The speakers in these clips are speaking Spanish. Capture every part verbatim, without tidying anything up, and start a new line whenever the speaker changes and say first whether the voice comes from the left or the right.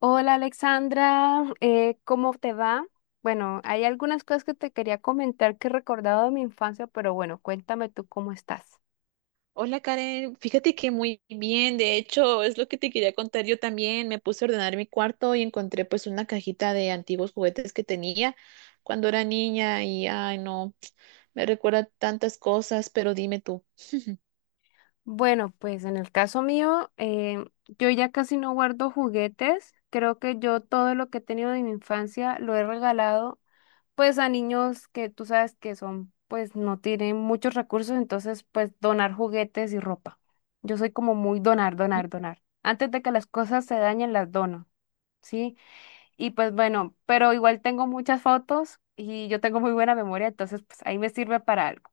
left: Hola Alexandra, eh, ¿cómo te va? Bueno, hay algunas cosas que te quería comentar que he recordado de mi infancia, pero bueno, cuéntame tú cómo estás.
right: Hola Karen, fíjate que muy bien, de hecho es lo que te quería contar yo también, me puse a ordenar mi cuarto y encontré pues una cajita de antiguos juguetes que tenía cuando era niña y ay no, me recuerda tantas cosas, pero dime tú.
left: Bueno, pues en el caso mío, eh, yo ya casi no guardo juguetes. Creo que yo todo lo que he tenido de mi infancia lo he regalado pues a niños que tú sabes que son, pues no tienen muchos recursos, entonces pues donar juguetes y ropa. Yo soy como muy donar, donar, donar. Antes de que las cosas se dañen, las dono, ¿sí? Y pues bueno, pero igual tengo muchas fotos y yo tengo muy buena memoria, entonces pues ahí me sirve para algo.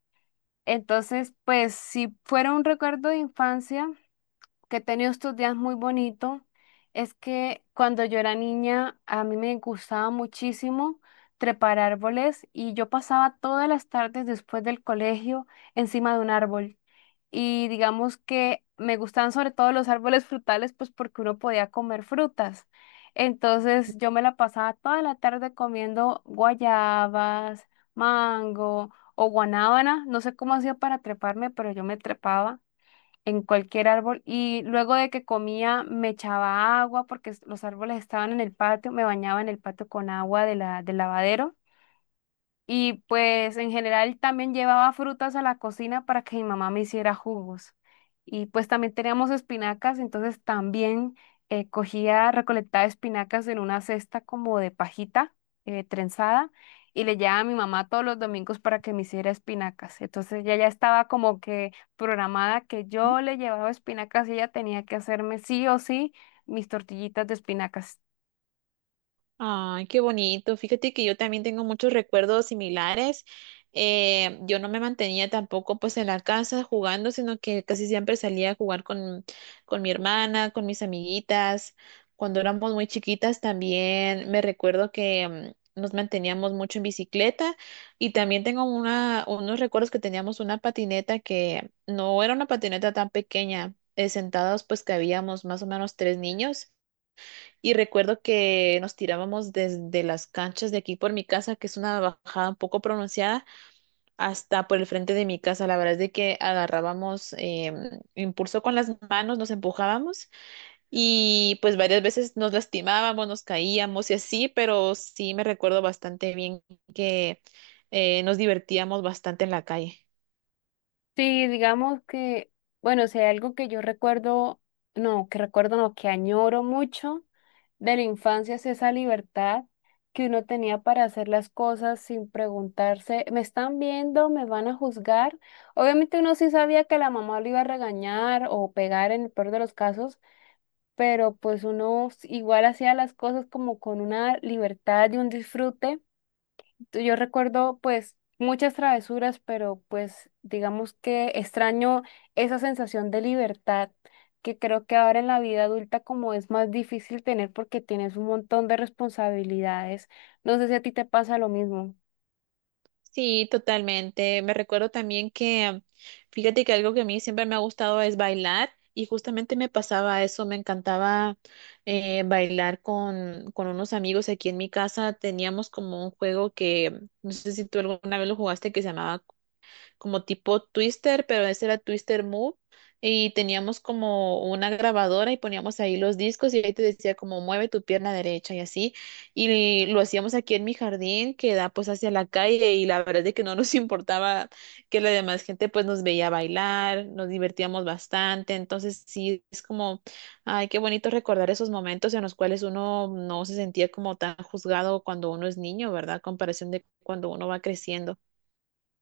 left: Entonces, pues si fuera un recuerdo de infancia que he tenido estos días muy bonito, es que cuando yo era niña a mí me gustaba muchísimo trepar árboles y yo pasaba todas las tardes después del colegio encima de un árbol y digamos que me gustaban sobre todo los árboles frutales, pues porque uno podía comer frutas. Entonces yo me la pasaba toda la tarde comiendo guayabas, mango o guanábana, no sé cómo hacía para treparme, pero yo me trepaba en cualquier árbol y luego de que comía me echaba agua porque s- los árboles estaban en el patio, me bañaba en el patio con agua de la, del lavadero y pues en general también llevaba frutas a la cocina para que mi mamá me hiciera jugos. Y pues también teníamos espinacas, entonces también eh, cogía, recolectaba espinacas en una cesta como de pajita eh, trenzada y le llevaba a mi mamá todos los domingos para que me hiciera espinacas. Entonces ya ya estaba como que programada que yo le llevaba espinacas y ella tenía que hacerme sí o sí mis tortillitas de espinacas.
right: Ay, qué bonito. Fíjate que yo también tengo muchos recuerdos similares. Eh, yo no me mantenía tampoco pues en la casa jugando, sino que casi siempre salía a jugar con, con mi hermana, con mis amiguitas. Cuando éramos muy chiquitas también me recuerdo que mm, nos manteníamos mucho en bicicleta y también tengo una, unos recuerdos que teníamos una patineta que no era una patineta tan pequeña, eh, sentados pues que habíamos más o menos tres niños. Y recuerdo que nos tirábamos desde las canchas de aquí por mi casa, que es una bajada un poco pronunciada, hasta por el frente de mi casa. La verdad es de que agarrábamos em, impulso con las manos, nos empujábamos y pues varias veces nos lastimábamos, nos caíamos y así, pero sí me recuerdo bastante bien que eh, nos divertíamos bastante en la calle.
left: Sí, digamos que, bueno, si sea, algo que yo recuerdo, no, que recuerdo, no, que añoro mucho de la infancia es esa libertad que uno tenía para hacer las cosas sin preguntarse, ¿me están viendo? ¿Me van a juzgar? Obviamente uno sí sabía que la mamá lo iba a regañar o pegar en el peor de los casos, pero pues uno igual hacía las cosas como con una libertad y un disfrute. Yo recuerdo pues muchas travesuras, pero pues digamos que extraño esa sensación de libertad que creo que ahora en la vida adulta como es más difícil tener porque tienes un montón de responsabilidades. No sé si a ti te pasa lo mismo.
right: Sí, totalmente. Me recuerdo también que, fíjate que algo que a mí siempre me ha gustado es bailar y justamente me pasaba eso, me encantaba eh, bailar con, con unos amigos aquí en mi casa. Teníamos como un juego que, no sé si tú alguna vez lo jugaste, que se llamaba como tipo Twister, pero ese era Twister Move. Y teníamos como una grabadora y poníamos ahí los discos y ahí te decía como mueve tu pierna derecha y así. Y lo hacíamos aquí en mi jardín que da pues hacia la calle y la verdad es de que no nos importaba que la demás gente pues nos veía bailar, nos divertíamos bastante. Entonces sí, es como, ay, qué bonito recordar esos momentos en los cuales uno no se sentía como tan juzgado cuando uno es niño, ¿verdad? Comparación de cuando uno va creciendo.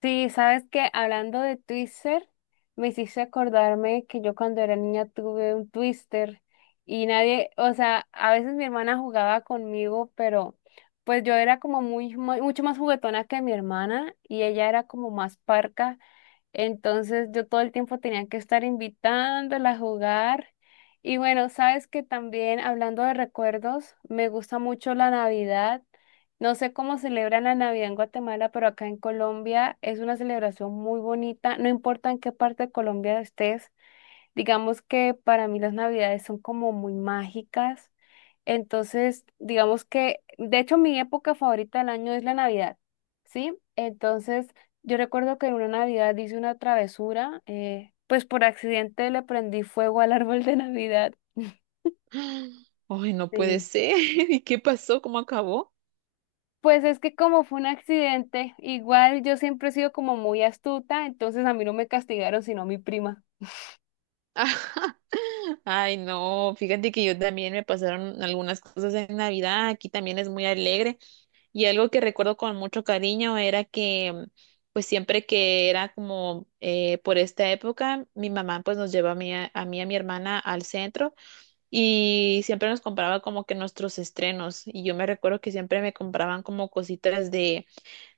left: Sí, sabes que hablando de Twister, me hiciste acordarme que yo cuando era niña tuve un Twister y nadie, o sea, a veces mi hermana jugaba conmigo, pero pues yo era como muy, muy- mucho más juguetona que mi hermana y ella era como más parca. Entonces yo todo el tiempo tenía que estar invitándola a jugar. Y bueno, sabes que también hablando de recuerdos, me gusta mucho la Navidad. No sé cómo celebran la Navidad en Guatemala, pero acá en Colombia es una celebración muy bonita. No importa en qué parte de Colombia estés, digamos que para mí las Navidades son como muy mágicas. Entonces, digamos que, de hecho, mi época favorita del año es la Navidad, ¿sí? Entonces, yo recuerdo que en una Navidad hice una travesura, eh, pues por accidente le prendí fuego al árbol de Navidad.
right: Ay, no puede
left: Sí.
right: ser. ¿Y qué pasó? ¿Cómo acabó?
left: Pues es que como fue un accidente, igual yo siempre he sido como muy astuta, entonces a mí no me castigaron, sino mi prima.
right: Ajá. Ay, no, fíjate que yo también me pasaron algunas cosas en Navidad, aquí también es muy alegre y algo que recuerdo con mucho cariño era que pues siempre que era como eh, por esta época, mi mamá pues nos llevaba a mí, a a mí y a mi hermana al centro y siempre nos compraba como que nuestros estrenos y yo me recuerdo que siempre me compraban como cositas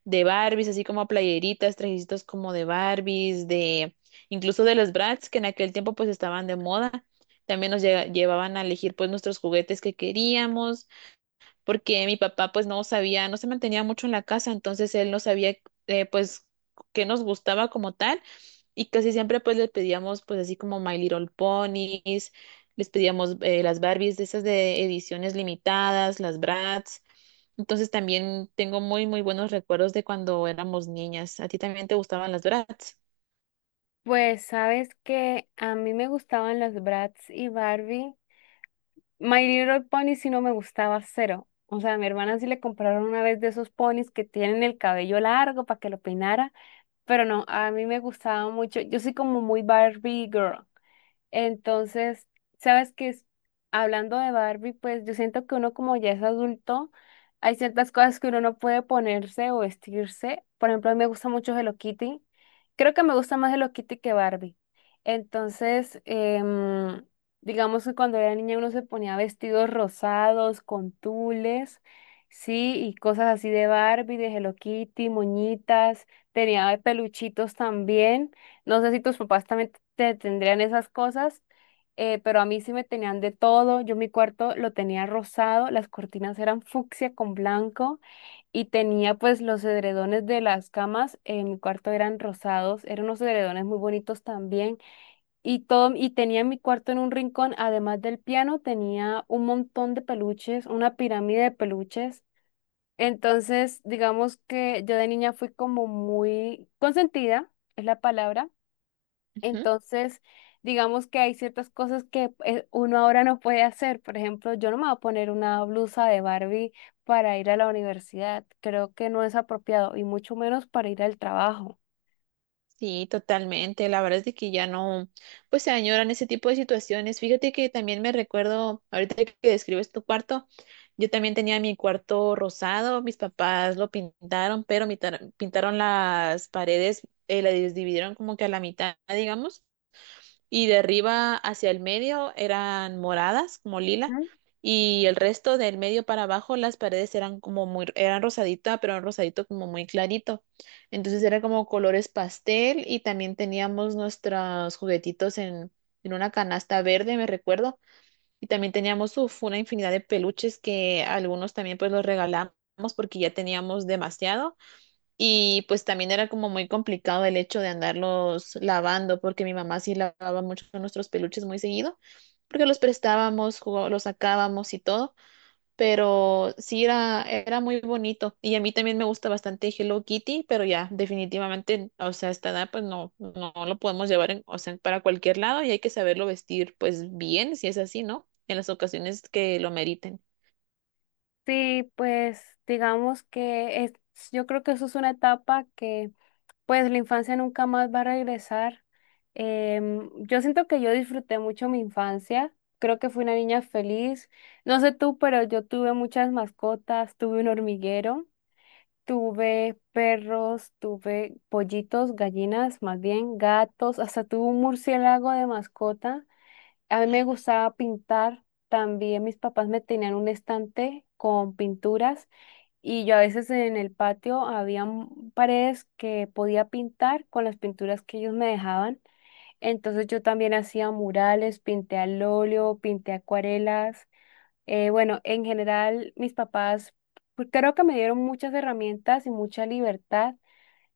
right: de Barbies, así como playeritas, trajecitos como de Barbies, de incluso de los Bratz, que en aquel tiempo pues estaban de moda. También nos lle- llevaban a elegir pues nuestros juguetes que queríamos porque mi papá pues no sabía, no se mantenía mucho en la casa, entonces él no sabía eh, pues qué nos gustaba como tal y casi siempre pues le pedíamos pues así como My Little Ponies, les pedíamos eh, las Barbies de esas de ediciones limitadas, las Bratz. Entonces también tengo muy muy buenos recuerdos de cuando éramos niñas. ¿A ti también te gustaban las Bratz?
left: Pues sabes que a mí me gustaban las Bratz y Barbie, My Little Pony sí no me gustaba cero. O sea, a mi hermana sí le compraron una vez de esos ponis que tienen el cabello largo para que lo peinara, pero no, a mí me gustaba mucho. Yo soy como muy Barbie Girl. Entonces, sabes que es- hablando de Barbie, pues yo siento que uno como ya es adulto, hay ciertas cosas que uno no puede ponerse o vestirse. Por ejemplo, a mí me gusta mucho Hello Kitty. Creo que me gusta más Hello Kitty que Barbie. Entonces, em, digamos que cuando era niña uno se ponía vestidos rosados, con tules, sí, y cosas así de Barbie, de Hello Kitty, moñitas, tenía peluchitos también. No sé si tus papás también te tendrían esas cosas, eh, pero a mí sí me tenían de todo. Yo mi cuarto lo tenía rosado, las cortinas eran fucsia con blanco y tenía pues los edredones de las camas en mi cuarto eran rosados, eran unos edredones muy bonitos también y todo y tenía en mi cuarto en un rincón, además del piano, tenía un montón de peluches, una pirámide de peluches. Entonces, digamos que yo de niña fui como muy consentida, es la palabra entonces, digamos que hay ciertas cosas que eh, uno ahora no puede hacer. Por ejemplo, yo no me voy a poner una blusa de Barbie para ir a la universidad. Creo que no es apropiado y mucho menos para ir al trabajo.
right: Sí, totalmente. La verdad es de que ya no, pues se añoran ese tipo de situaciones. Fíjate que también me recuerdo, ahorita que describes tu cuarto, yo también tenía mi cuarto rosado, mis papás lo pintaron, pero mitar- pintaron las paredes, eh, las dividieron como que a la mitad, digamos y de arriba hacia el medio eran moradas, como lila,
left: ¿Mm?
right: y el resto del medio para abajo las paredes eran como muy, eran rosadita, pero un rosadito como muy clarito. Entonces era como colores pastel y también teníamos nuestros juguetitos en, en una canasta verde, me recuerdo, y también teníamos uf, una infinidad de peluches que algunos también pues los regalamos porque ya teníamos demasiado y pues también era como muy complicado el hecho de andarlos lavando, porque mi mamá sí lavaba mucho nuestros peluches muy seguido, porque los prestábamos, jugó- los sacábamos y todo, pero sí era, era muy bonito. Y a mí también me gusta bastante Hello Kitty, pero ya, definitivamente, o sea, a esta edad pues no, no lo podemos llevar en- o sea, para cualquier lado y hay que saberlo vestir pues bien, si es así, ¿no? En las ocasiones que lo meriten.
left: Sí, pues digamos que es, yo creo que eso es una etapa que pues la infancia nunca más va a regresar. Em, yo siento que yo disfruté mucho mi infancia, creo que fui una niña feliz. No sé tú, pero yo tuve muchas mascotas, tuve un hormiguero. Tuve perros, tuve pollitos, gallinas, más bien gatos, hasta tuve un murciélago de mascota. A mí me gustaba pintar. También mis papás me tenían un estante con pinturas y yo a veces en el patio había m- paredes que podía pintar con las pinturas que ellos me dejaban. Entonces yo también hacía murales, pinté al óleo, pinté acuarelas. Eh, bueno, en general, mis papás pues, creo que me dieron muchas herramientas y mucha libertad.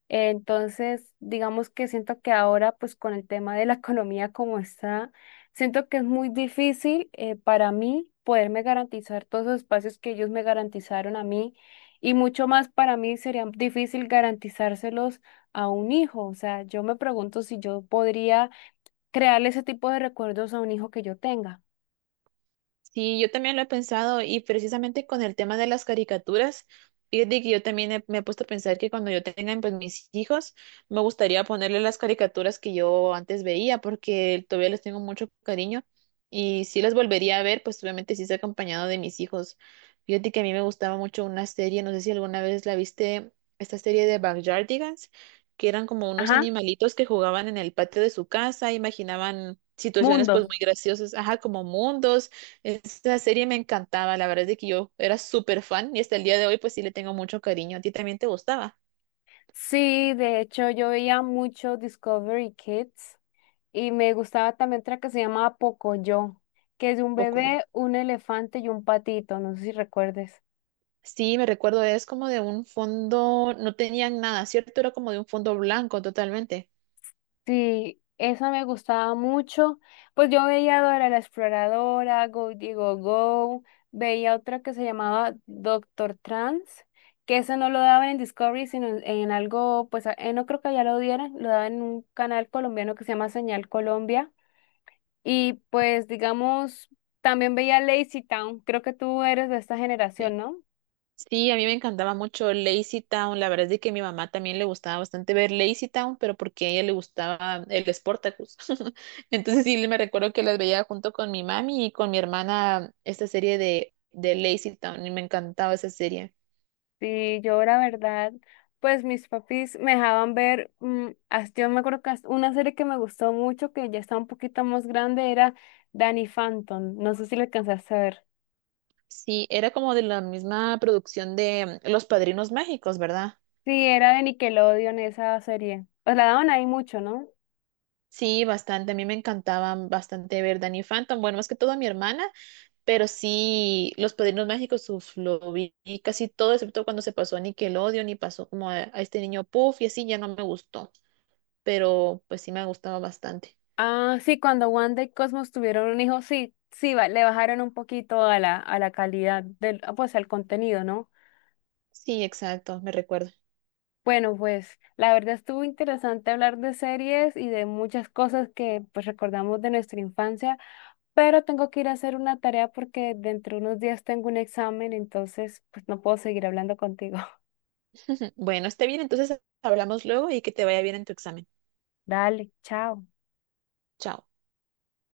left: Eh, entonces, digamos que siento que ahora, pues con el tema de la economía como está, siento que es muy difícil eh, para mí poderme garantizar todos los espacios que ellos me garantizaron a mí. Y mucho más para mí sería difícil garantizárselos a un hijo. O sea, yo me pregunto si yo podría crearle ese tipo de recuerdos a un hijo que yo tenga.
right: Sí, yo también lo he pensado y precisamente con el tema de las caricaturas, fíjate que yo también he- me he puesto a pensar que cuando yo tenga pues, mis hijos, me gustaría ponerle las caricaturas que yo antes veía porque todavía les tengo mucho cariño y si las volvería a ver, pues obviamente sí es acompañado de mis hijos. Fíjate que a mí me gustaba mucho una serie, no sé si alguna vez la viste, esta serie de Backyardigans, que eran como unos
left: Ajá,
right: animalitos que jugaban en el patio de su casa, imaginaban situaciones pues
left: mundos.
right: muy graciosas, ajá, como mundos esta serie me encantaba, la verdad es de que yo era súper fan y hasta el día de hoy pues sí le tengo mucho cariño. ¿A ti también te gustaba?
left: Sí, de hecho yo veía mucho Discovery Kids y me gustaba también otra que se llamaba Pocoyo, que es de un
right: Poco yo.
left: bebé, un elefante y un patito, no sé si recuerdes.
right: Sí, me recuerdo, es como de un fondo, no tenían nada, ¿cierto? Era como de un fondo blanco totalmente.
left: Sí, esa me gustaba mucho. Pues yo veía Dora la Exploradora, Go Digo Go, veía otra que se llamaba Doctor Trans, que ese no lo daban en Discovery, sino en, en algo, pues a- eh, no creo que ya lo dieran, lo daban en un canal colombiano que se llama Señal Colombia. Y pues, digamos, también veía Lazy Town. Creo que tú eres de esta
right: Sí,
left: generación, ¿no?
right: sí, a mí me encantaba mucho Lazy Town, la verdad es de que a mi mamá también le gustaba bastante ver Lazy Town, pero porque a ella le gustaba el Sportacus. Entonces sí, me recuerdo que las veía junto con mi mami y con mi hermana esta serie de, de Lazy Town y me encantaba esa serie.
left: Sí, yo la verdad, pues mis papis me dejaban ver, mm, hasta- yo me acuerdo que hasta una serie que me gustó mucho, que ya está un poquito más grande, era Danny Phantom. No sé si la alcanzaste a ver.
right: Sí, era como de la misma producción de mm, Los Padrinos Mágicos, ¿verdad?
left: Sí, era de Nickelodeon esa serie. Os la daban ahí mucho, ¿no?
right: Sí, bastante. A mí me encantaban bastante ver Danny Phantom. Bueno, más que todo a mi hermana, pero sí, Los Padrinos Mágicos, uf, lo vi casi todo, excepto cuando se pasó a Nickelodeon y pasó como a, a este niño Puff y así, ya no me gustó. Pero pues sí me gustaba bastante.
left: Ah, sí, cuando Wanda y Cosmos tuvieron un hijo, sí, sí, ba- le bajaron un poquito a la, a la calidad del, ah, pues al contenido, ¿no?
right: Sí, exacto, me recuerdo.
left: Bueno, pues la verdad estuvo interesante hablar de series y de muchas cosas que pues recordamos de nuestra infancia, pero tengo que ir a hacer una tarea porque dentro de unos días tengo un examen, entonces pues no puedo seguir hablando contigo.
right: Bueno, esté bien, entonces hablamos luego y que te vaya bien en tu examen.
left: Dale, chao.
right: Chao.